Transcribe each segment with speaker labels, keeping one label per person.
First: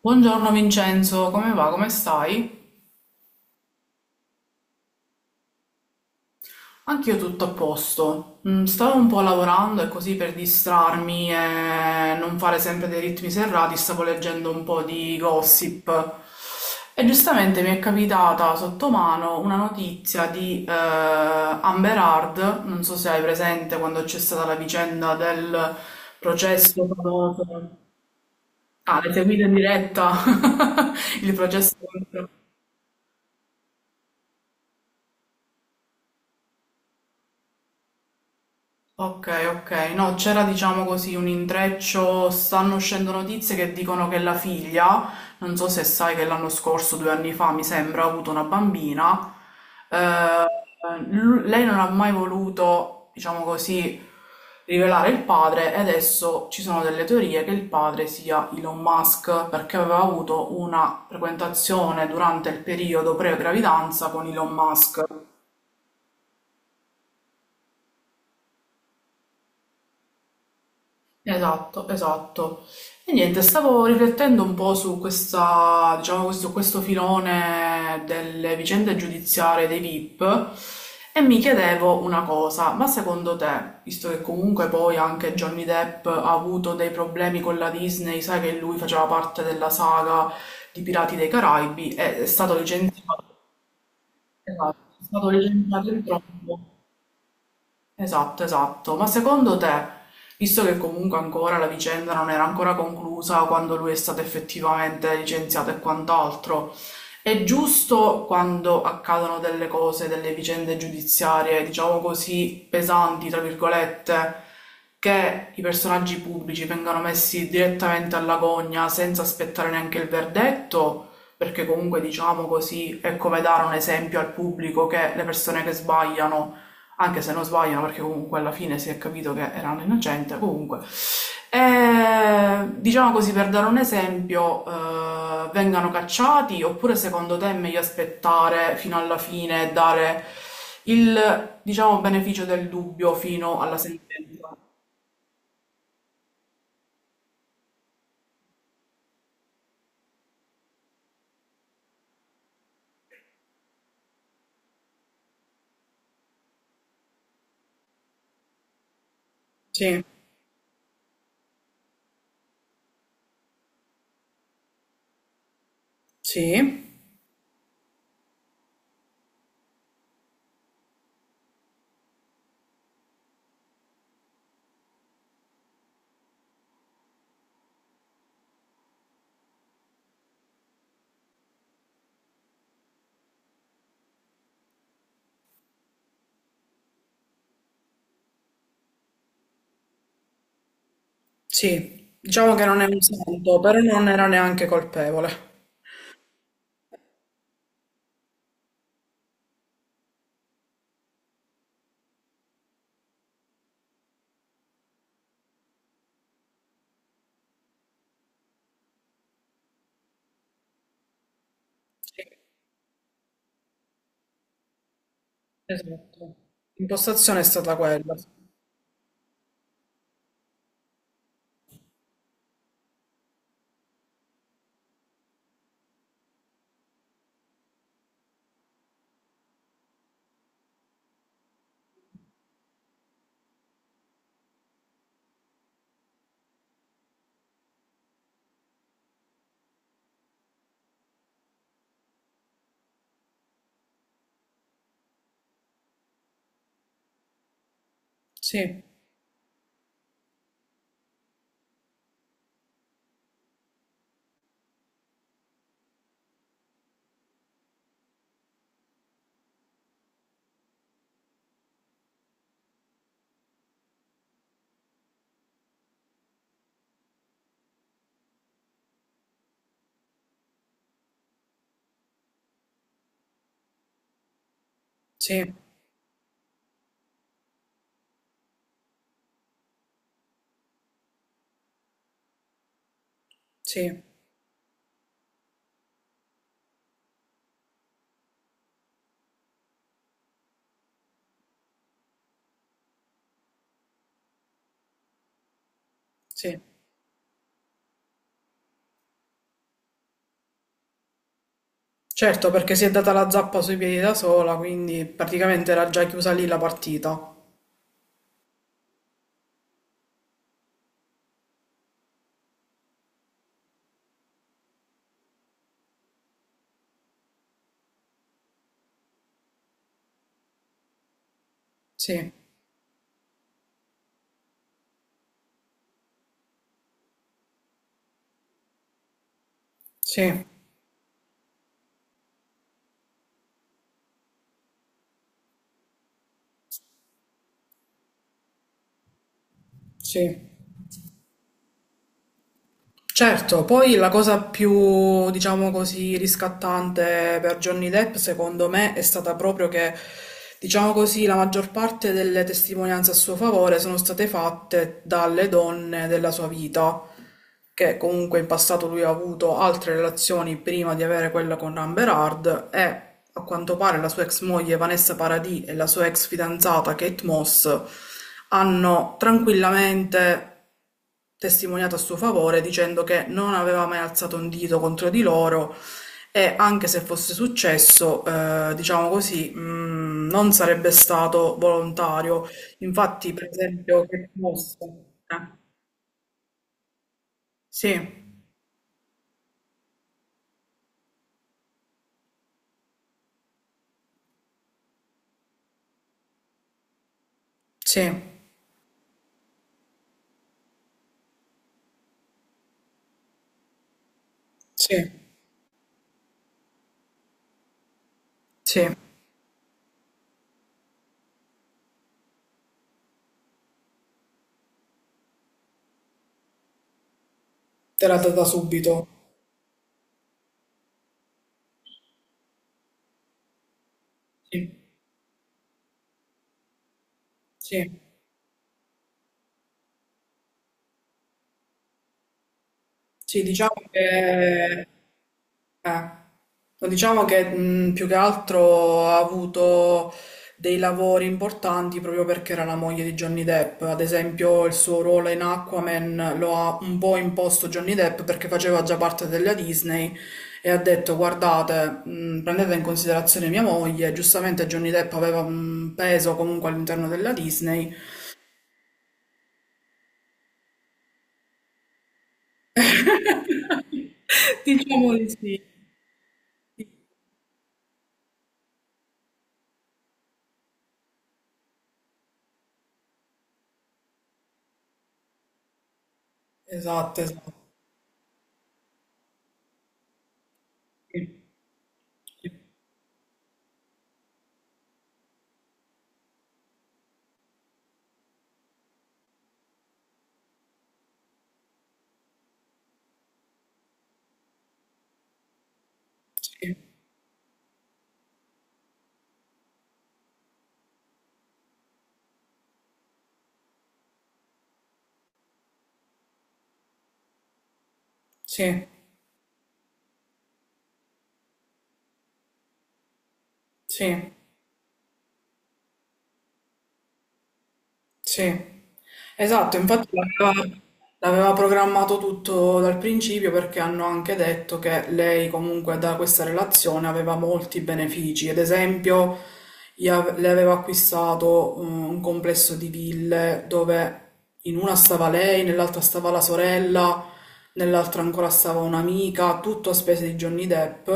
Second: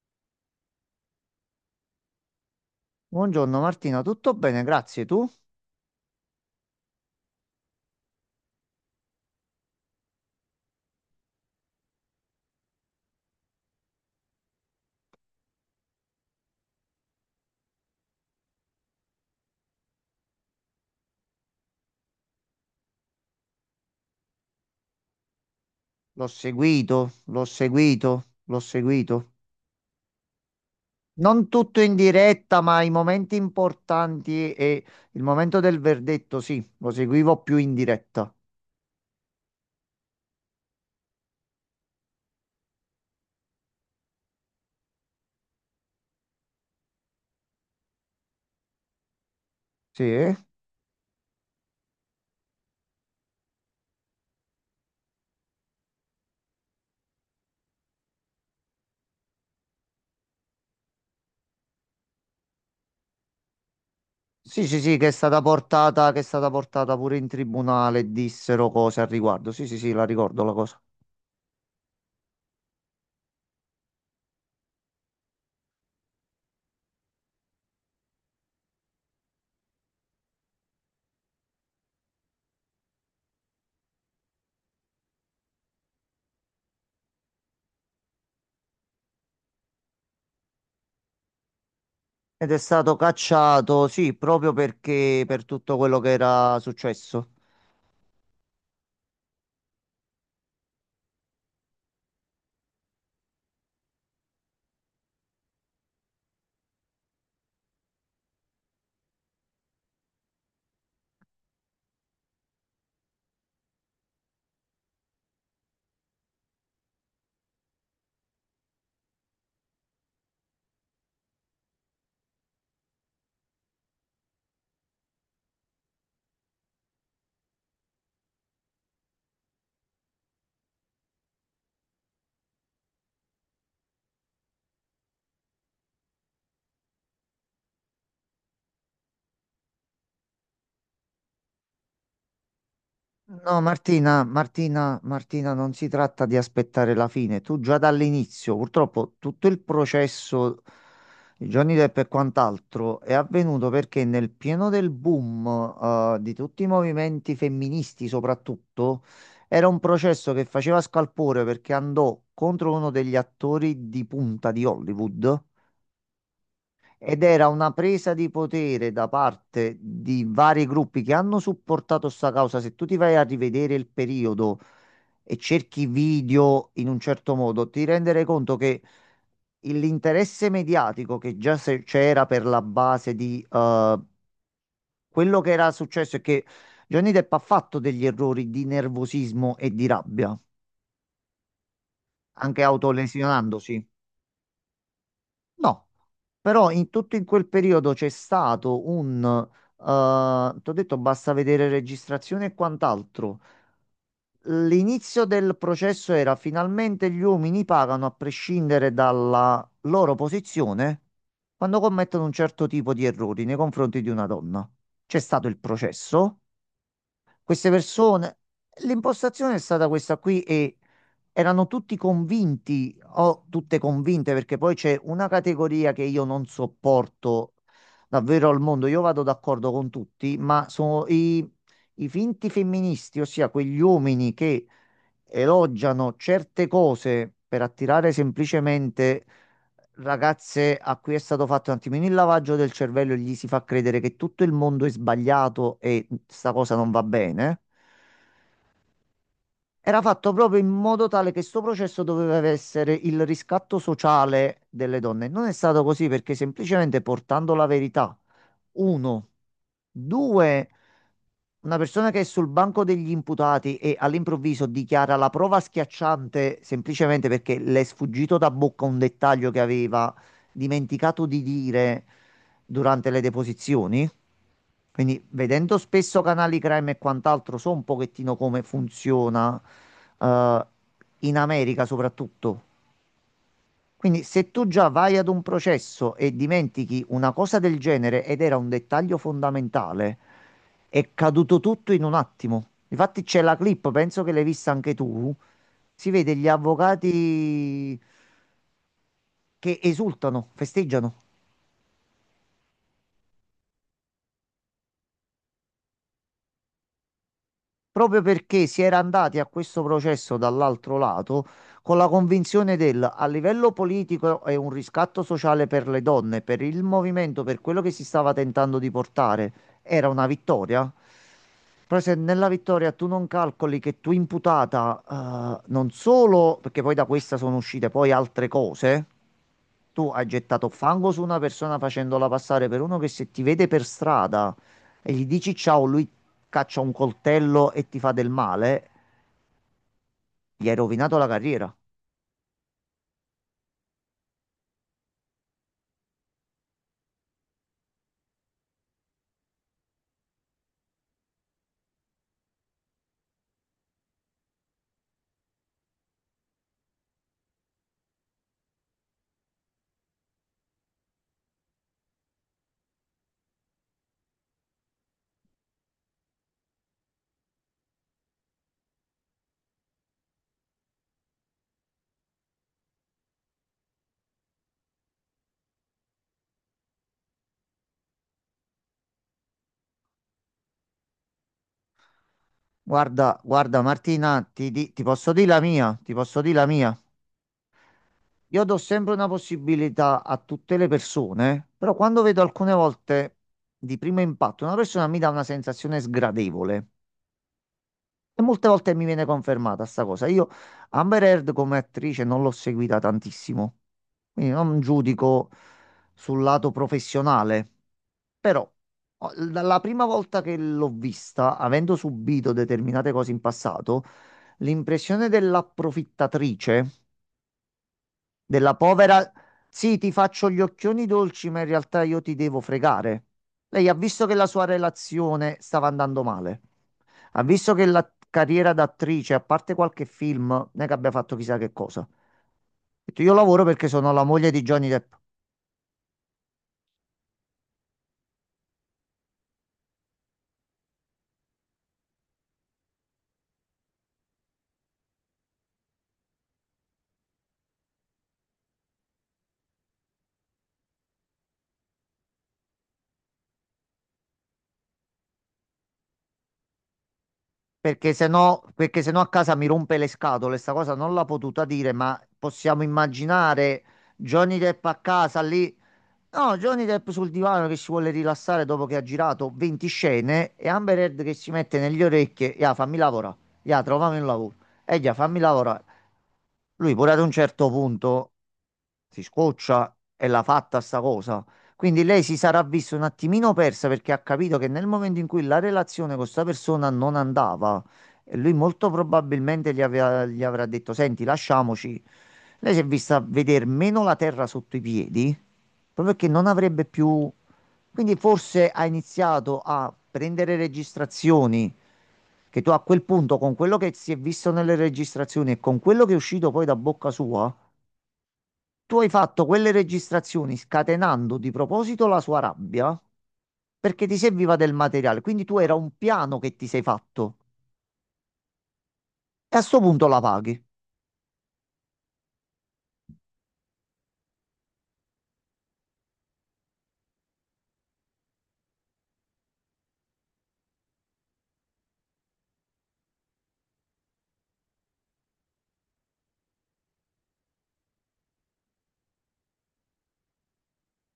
Speaker 1: Buongiorno Vincenzo, come va? Come stai?
Speaker 2: Buongiorno Martina, tutto bene? Grazie. Tu?
Speaker 1: Anch'io tutto a posto. Stavo un po' lavorando e così per distrarmi e non fare sempre dei ritmi serrati, stavo leggendo un po' di gossip. E giustamente mi è capitata sotto mano una notizia di Amber Heard. Non so se hai presente quando c'è stata la vicenda del
Speaker 2: L'ho
Speaker 1: processo
Speaker 2: seguito, l'ho
Speaker 1: famoso.
Speaker 2: seguito, l'ho
Speaker 1: Ah, l'hai
Speaker 2: seguito.
Speaker 1: seguito in diretta? Il
Speaker 2: Non
Speaker 1: processo.
Speaker 2: tutto in diretta, ma i momenti importanti e il momento del verdetto, sì, lo seguivo più in diretta.
Speaker 1: Ok, ok, no, c'era diciamo così un intreccio, stanno uscendo notizie che dicono che la figlia, non so se sai che l'anno scorso, due anni fa mi sembra, ha avuto una bambina,
Speaker 2: Sì, eh?
Speaker 1: eh, lei non ha mai voluto, diciamo così, rivelare il padre, e adesso ci sono delle teorie che il padre sia Elon Musk perché aveva avuto una frequentazione durante il periodo pre-gravidanza con Elon
Speaker 2: Sì, sì, sì,
Speaker 1: Musk.
Speaker 2: che è stata portata pure in tribunale, dissero cose al riguardo. Sì, sì, sì, la ricordo la cosa.
Speaker 1: Esatto, esatto. E niente, stavo riflettendo un po' su questa, diciamo, questo filone delle vicende giudiziarie dei VIP, e mi chiedevo una cosa, ma secondo te, visto che comunque poi anche Johnny Depp ha avuto dei problemi con la Disney, sai che lui faceva parte della saga di Pirati dei Caraibi, è
Speaker 2: Ed è
Speaker 1: stato
Speaker 2: stato
Speaker 1: licenziato,
Speaker 2: cacciato, sì, proprio
Speaker 1: esatto, è
Speaker 2: perché
Speaker 1: stato
Speaker 2: per tutto
Speaker 1: licenziato
Speaker 2: quello
Speaker 1: in
Speaker 2: che era
Speaker 1: troppo.
Speaker 2: successo.
Speaker 1: Esatto, esatto. Ma secondo te, visto che comunque ancora la vicenda non era ancora conclusa quando lui è stato effettivamente licenziato e quant'altro, è giusto quando accadono delle cose, delle vicende giudiziarie, diciamo così, pesanti, tra virgolette, che i personaggi pubblici vengano messi direttamente alla gogna senza aspettare neanche il verdetto? Perché comunque, diciamo così, è come dare un esempio al pubblico che le persone che sbagliano, anche se non sbagliano, perché comunque alla fine si è capito che erano innocenti, comunque. E, diciamo così, per dare un esempio, vengano cacciati, oppure secondo te è meglio aspettare fino alla fine e dare il, diciamo, beneficio del dubbio fino
Speaker 2: No,
Speaker 1: alla
Speaker 2: Martina,
Speaker 1: sentenza?
Speaker 2: Martina, Martina, non si tratta di aspettare la fine. Tu già dall'inizio, purtroppo, tutto il processo di Johnny Depp e quant'altro è avvenuto perché nel pieno del boom, di tutti i movimenti femministi, soprattutto, era un
Speaker 1: Sì,
Speaker 2: processo che faceva scalpore perché andò contro uno degli attori di punta di Hollywood.
Speaker 1: sì,
Speaker 2: Ed era una presa di potere da parte di vari gruppi che hanno supportato sta causa. Se tu ti vai a rivedere il periodo e cerchi video in un certo modo, ti renderai conto che l'interesse mediatico che già c'era per la base di quello che era successo è che Johnny Depp ha fatto degli errori di nervosismo e di rabbia,
Speaker 1: sì. Diciamo
Speaker 2: anche
Speaker 1: che non è un santo, però
Speaker 2: autolesionandosi.
Speaker 1: non era neanche colpevole.
Speaker 2: No, però in tutto in quel periodo c'è stato ti ho detto basta vedere registrazione e quant'altro. L'inizio del processo era finalmente gli uomini pagano a prescindere dalla loro posizione quando
Speaker 1: Sì,
Speaker 2: commettono un certo tipo di errori nei confronti di una donna. C'è stato il
Speaker 1: esatto.
Speaker 2: processo,
Speaker 1: L'impostazione è
Speaker 2: queste
Speaker 1: stata quella.
Speaker 2: persone, l'impostazione è stata questa qui e erano tutti convinti o tutte convinte perché poi c'è una categoria che io non sopporto davvero al mondo. Io vado d'accordo con tutti, ma sono i finti femministi, ossia quegli uomini che elogiano certe cose per attirare semplicemente ragazze a cui è stato fatto un attimino il lavaggio del cervello e gli si fa credere che tutto il mondo è sbagliato e sta cosa non va bene.
Speaker 1: Sì,
Speaker 2: Era fatto proprio in modo tale che sto processo doveva essere il riscatto sociale delle donne. Non è stato così perché semplicemente portando la verità, uno, due, una persona che è sul banco degli imputati e all'improvviso dichiara la prova schiacciante semplicemente perché le è sfuggito da bocca un dettaglio che aveva dimenticato di dire durante le deposizioni. Quindi
Speaker 1: sì,
Speaker 2: vedendo spesso canali crime e quant'altro, so un pochettino come funziona eh, in America soprattutto.
Speaker 1: sì,
Speaker 2: Quindi se tu già vai ad un processo e dimentichi una cosa del genere ed era un dettaglio fondamentale, è caduto tutto in un attimo. Infatti c'è la clip, penso che l'hai vista anche tu. Si vede gli
Speaker 1: sì.
Speaker 2: avvocati che esultano, festeggiano.
Speaker 1: Certo, perché si è data la zappa sui piedi da sola, quindi praticamente era già chiusa lì la partita.
Speaker 2: Proprio perché si era andati a questo processo dall'altro lato con la convinzione del a livello politico è un riscatto sociale per le donne, per il movimento, per quello che si stava tentando di portare, era una vittoria. Però se
Speaker 1: Sì,
Speaker 2: nella vittoria tu non calcoli che tu imputata, non solo, perché poi da questa sono uscite poi altre cose, tu hai
Speaker 1: sì,
Speaker 2: gettato fango su una persona facendola passare per uno che se ti vede per strada e gli dici ciao, lui caccia un coltello e ti fa del male,
Speaker 1: sì.
Speaker 2: gli hai rovinato la carriera.
Speaker 1: Certo, poi la cosa più, diciamo così, riscattante per Johnny Depp, secondo me, è stata proprio che, diciamo così, la maggior parte delle testimonianze a suo favore sono state fatte dalle donne della sua vita, che comunque in passato lui ha avuto altre relazioni prima di avere quella con Amber Heard, e a quanto pare la sua ex moglie Vanessa Paradis e la sua ex fidanzata Kate Moss hanno tranquillamente testimoniato a suo favore dicendo che non aveva mai alzato un dito contro di loro, e anche se fosse successo, diciamo così, non sarebbe stato volontario. Infatti,
Speaker 2: Guarda,
Speaker 1: per
Speaker 2: guarda
Speaker 1: esempio, che
Speaker 2: Martina,
Speaker 1: mossa?
Speaker 2: ti posso dire la mia, ti posso dire la mia.
Speaker 1: Sì,
Speaker 2: Io do sempre una possibilità a tutte le persone, però quando vedo alcune volte di primo impatto una persona mi dà una sensazione sgradevole
Speaker 1: sì,
Speaker 2: e molte volte mi viene confermata sta cosa. Io Amber Heard come attrice non l'ho seguita tantissimo, quindi non
Speaker 1: sì,
Speaker 2: giudico sul lato professionale. Però,
Speaker 1: sì,
Speaker 2: dalla prima volta che l'ho vista, avendo subito determinate cose in passato, l'impressione dell'approfittatrice,
Speaker 1: te l'ha data
Speaker 2: della
Speaker 1: subito.
Speaker 2: povera, sì, ti faccio gli occhioni dolci, ma in realtà io ti devo fregare. Lei ha visto che la sua
Speaker 1: Sì,
Speaker 2: relazione stava andando male. Ha visto che
Speaker 1: sì,
Speaker 2: la carriera d'attrice, a parte qualche film, non è che abbia fatto chissà che cosa. Ha detto, io
Speaker 1: sì,
Speaker 2: lavoro
Speaker 1: diciamo
Speaker 2: perché sono la moglie di
Speaker 1: che.
Speaker 2: Johnny Depp.
Speaker 1: Eh. Diciamo che più che altro ha avuto dei lavori importanti proprio perché era la moglie di Johnny Depp. Ad esempio, il suo ruolo in Aquaman lo ha un po' imposto Johnny Depp perché faceva già parte della Disney e ha detto: Guardate, prendete in considerazione mia moglie. Giustamente, Johnny Depp aveva un peso comunque all'interno della Disney.
Speaker 2: Perché se no a casa mi rompe le scatole, sta cosa non l'ha potuta dire, ma possiamo immaginare Johnny Depp a
Speaker 1: Diciamo di
Speaker 2: casa
Speaker 1: sì.
Speaker 2: lì. No, Johnny Depp sul divano che si vuole rilassare dopo che ha girato 20 scene e Amber Heard che si mette negli orecchie, ya, fammi lavorare, ya, trovami un lavoro, e ya, fammi lavorare. Lui pure ad
Speaker 1: Esatto,
Speaker 2: un
Speaker 1: esatto.
Speaker 2: certo punto si scoccia e l'ha fatta sta
Speaker 1: Sì,
Speaker 2: cosa. Quindi lei si sarà vista un attimino persa perché ha capito che nel momento in cui la relazione con sta persona non andava, e lui molto probabilmente gli avrà detto: Senti, lasciamoci. Lei si è vista vedere meno la terra sotto i piedi proprio che non
Speaker 1: sì,
Speaker 2: avrebbe più... Quindi forse ha iniziato a prendere registrazioni che tu a quel punto, con quello che si è visto nelle registrazioni e con quello che è uscito poi da bocca sua,
Speaker 1: sì.
Speaker 2: tu hai fatto quelle registrazioni scatenando di proposito la sua rabbia perché ti
Speaker 1: Sì,
Speaker 2: serviva del materiale. Quindi tu era un piano che ti sei fatto
Speaker 1: sì.
Speaker 2: e a
Speaker 1: Esatto,
Speaker 2: sto punto
Speaker 1: infatti
Speaker 2: la paghi.
Speaker 1: l'aveva l'aveva programmato tutto dal principio, perché hanno anche detto che lei comunque da questa relazione aveva molti benefici. Ad esempio, le aveva acquistato un complesso di ville dove in una stava lei, nell'altra stava la sorella, nell'altra ancora stava un'amica, tutto a spese di Johnny Depp.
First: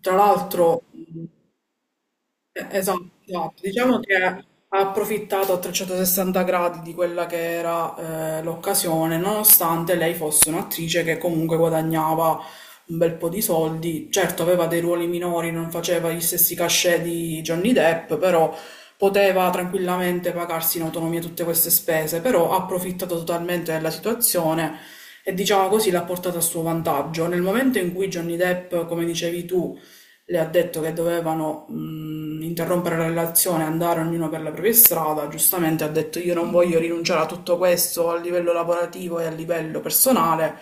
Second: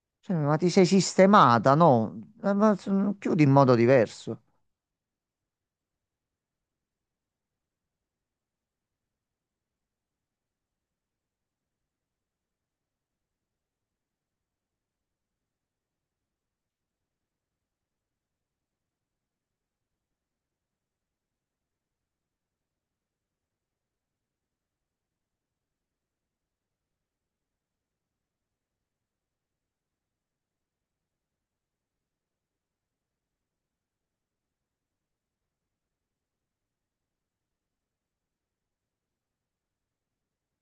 Speaker 1: Tra
Speaker 2: Cioè, ma ti sei
Speaker 1: l'altro,
Speaker 2: sistemata, no?
Speaker 1: eh,
Speaker 2: Ma
Speaker 1: esatto,
Speaker 2: chiudi in
Speaker 1: esatto.
Speaker 2: modo
Speaker 1: Diciamo che ha
Speaker 2: diverso.
Speaker 1: approfittato a 360 gradi di quella che era l'occasione, nonostante lei fosse un'attrice che comunque guadagnava un bel po' di soldi. Certo, aveva dei ruoli minori, non faceva gli stessi cachet di Johnny Depp, però poteva tranquillamente pagarsi in autonomia tutte queste spese, però ha approfittato totalmente della situazione e diciamo così l'ha portata a suo vantaggio. Nel momento in cui Johnny Depp, come dicevi tu, le ha detto che dovevano interrompere la relazione, andare ognuno per la propria strada. Giustamente ha detto: Io non voglio rinunciare a tutto questo a livello lavorativo e a livello personale.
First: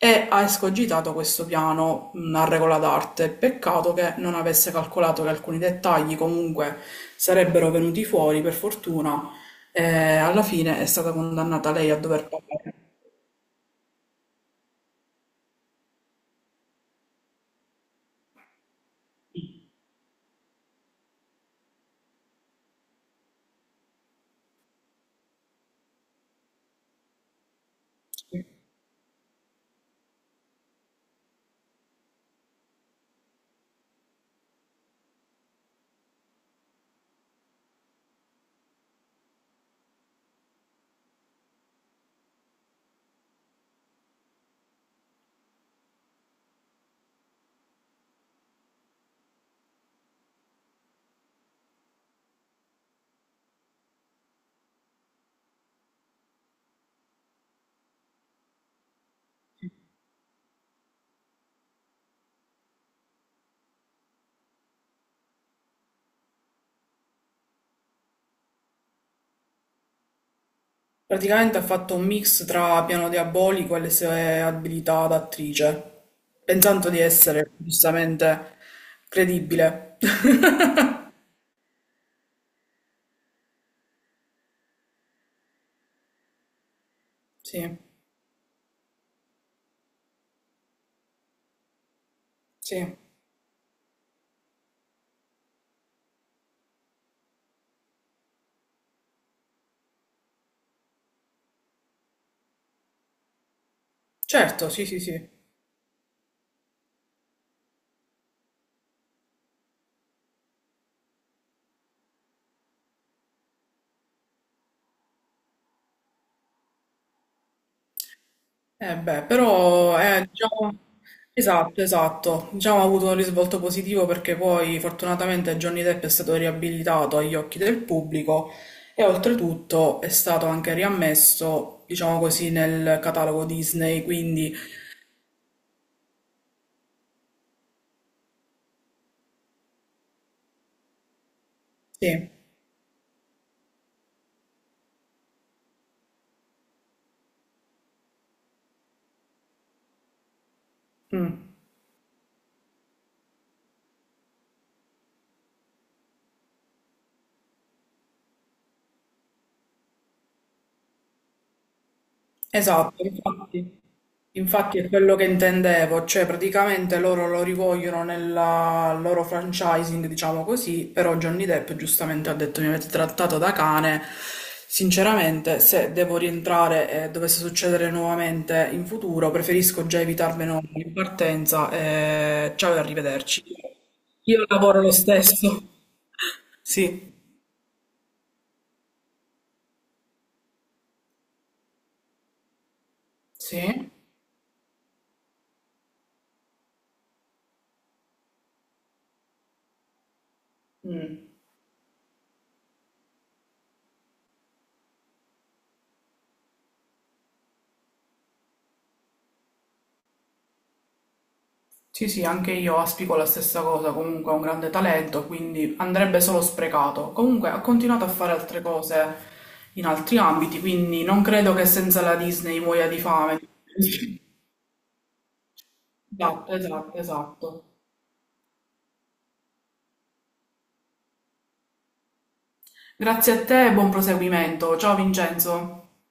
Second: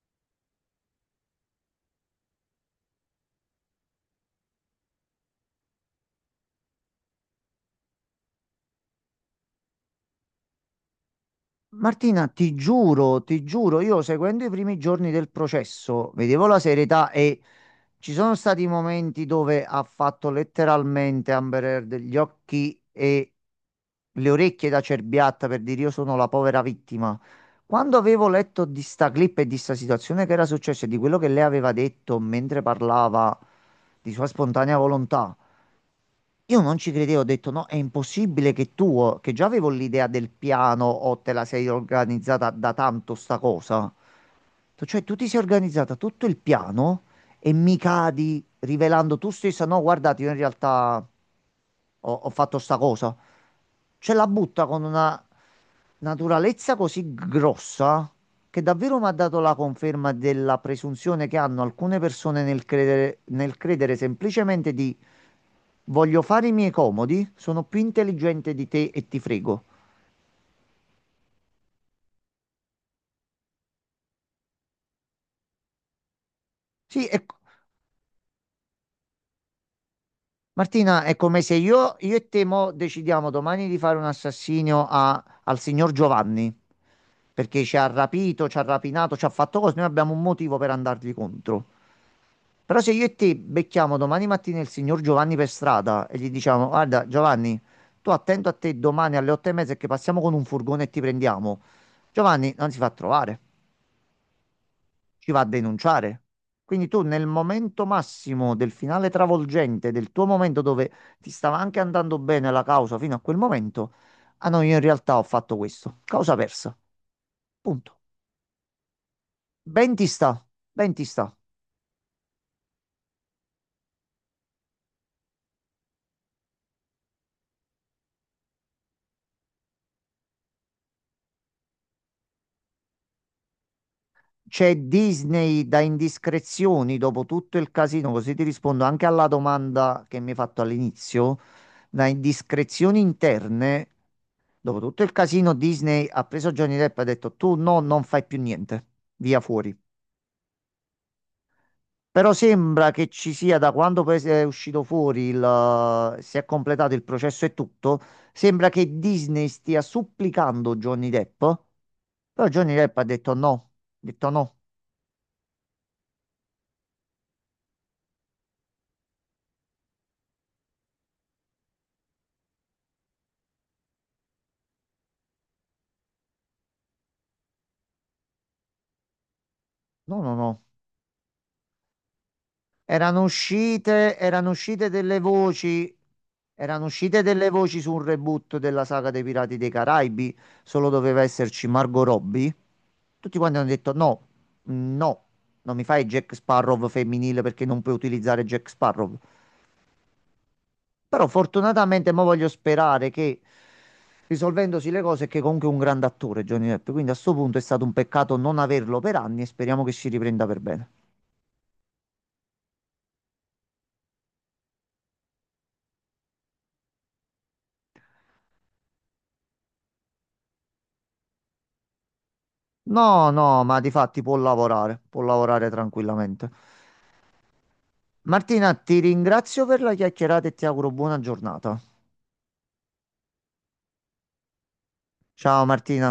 Speaker 1: E ha escogitato questo piano a regola d'arte. Peccato che non avesse calcolato che alcuni dettagli comunque sarebbero venuti fuori, per fortuna. E alla fine è stata condannata lei a
Speaker 2: Martina,
Speaker 1: dover pagare.
Speaker 2: ti giuro, io seguendo i primi giorni del processo, vedevo la serietà e ci sono stati momenti dove ha fatto letteralmente Amber Heard gli occhi e le orecchie da cerbiatta per dire io sono la povera vittima. Quando avevo letto di sta clip e di sta situazione che era successa e di quello che lei aveva detto mentre parlava di sua spontanea volontà, io non ci credevo, ho detto no, è impossibile che tu, oh, che già avevo l'idea del piano o te la sei organizzata da tanto sta cosa. Detto, cioè tu ti sei organizzata tutto il piano e mi cadi rivelando tu stessa, no, guardate, io in realtà ho fatto sta cosa. Cioè la butta con una naturalezza così grossa che davvero mi ha dato la conferma della presunzione che hanno alcune persone nel credere, semplicemente di voglio fare i miei comodi, sono più intelligente di te e ti frego.
Speaker 1: Praticamente ha fatto un mix tra Piano Diabolico e le sue abilità d'attrice, pensando di
Speaker 2: Sì.
Speaker 1: essere giustamente credibile.
Speaker 2: Martina, è come se io e te mo decidiamo domani di fare un assassinio al signor Giovanni perché ci
Speaker 1: Sì,
Speaker 2: ha rapito, ci ha rapinato, ci ha fatto cose, noi abbiamo un motivo per andargli contro. Però se
Speaker 1: sì,
Speaker 2: io e te becchiamo domani mattina il signor Giovanni per strada e gli diciamo, guarda Giovanni, tu attento a te domani alle otto e mezza che passiamo con un furgone e ti prendiamo. Giovanni non si fa trovare,
Speaker 1: certo, sì, sì, sì.
Speaker 2: ci va a denunciare. Quindi tu nel momento massimo del finale travolgente, del tuo momento dove ti stava anche andando bene la causa fino a quel momento, ah no, io in realtà ho fatto questo. Causa persa. Punto.
Speaker 1: Eh beh,
Speaker 2: Ben
Speaker 1: però
Speaker 2: ti
Speaker 1: è,
Speaker 2: sta,
Speaker 1: diciamo,
Speaker 2: ben ti sta.
Speaker 1: esatto, esatto, diciamo ha avuto un risvolto positivo perché poi fortunatamente Johnny Depp è stato riabilitato agli occhi del pubblico e oltretutto è stato anche riammesso, diciamo così, nel catalogo Disney, quindi
Speaker 2: C'è Disney da indiscrezioni dopo tutto il casino, così ti rispondo anche alla domanda che mi hai fatto all'inizio. Da
Speaker 1: sì.
Speaker 2: indiscrezioni interne, dopo tutto il casino, Disney ha preso Johnny Depp e ha detto tu no, non fai più niente, via fuori.
Speaker 1: Mm.
Speaker 2: Però sembra che ci sia, da quando poi è uscito fuori, si è completato il processo e tutto, sembra che Disney stia supplicando Johnny Depp. Però Johnny Depp
Speaker 1: Esatto,
Speaker 2: ha
Speaker 1: infatti,
Speaker 2: detto no,
Speaker 1: infatti è quello che intendevo, cioè praticamente loro lo rivogliono nella, al loro franchising, diciamo così, però Johnny Depp giustamente ha detto: mi avete trattato da cane, sinceramente se devo rientrare e dovesse succedere nuovamente in futuro preferisco già
Speaker 2: no, no,
Speaker 1: evitarmelo
Speaker 2: no.
Speaker 1: in partenza, e ciao e
Speaker 2: Erano
Speaker 1: arrivederci.
Speaker 2: uscite,
Speaker 1: Io
Speaker 2: erano
Speaker 1: lavoro
Speaker 2: uscite
Speaker 1: lo
Speaker 2: delle
Speaker 1: stesso.
Speaker 2: voci, erano uscite
Speaker 1: Sì.
Speaker 2: delle voci su un reboot della saga dei Pirati dei Caraibi, solo doveva esserci Margot Robbie. Tutti quanti hanno
Speaker 1: Sì?
Speaker 2: detto no, no, non mi fai Jack Sparrow femminile perché non puoi utilizzare Jack Sparrow. Però
Speaker 1: Mm.
Speaker 2: fortunatamente mo voglio sperare che risolvendosi le cose, che comunque è un grande attore Johnny Depp, quindi a sto punto è stato un peccato non averlo per anni e speriamo che si riprenda per bene.
Speaker 1: Sì, sì, anche io aspico la stessa cosa, comunque ha un grande talento, quindi andrebbe solo sprecato. Comunque ha continuato a fare altre cose in altri ambiti, quindi non credo che senza la Disney muoia di
Speaker 2: No,
Speaker 1: fame.
Speaker 2: no, ma di fatti può lavorare tranquillamente.
Speaker 1: Esatto, esatto, esatto.
Speaker 2: Martina, ti ringrazio per la chiacchierata e ti auguro buona giornata.
Speaker 1: Grazie a te e buon proseguimento. Ciao
Speaker 2: Ciao
Speaker 1: Vincenzo.
Speaker 2: Martina.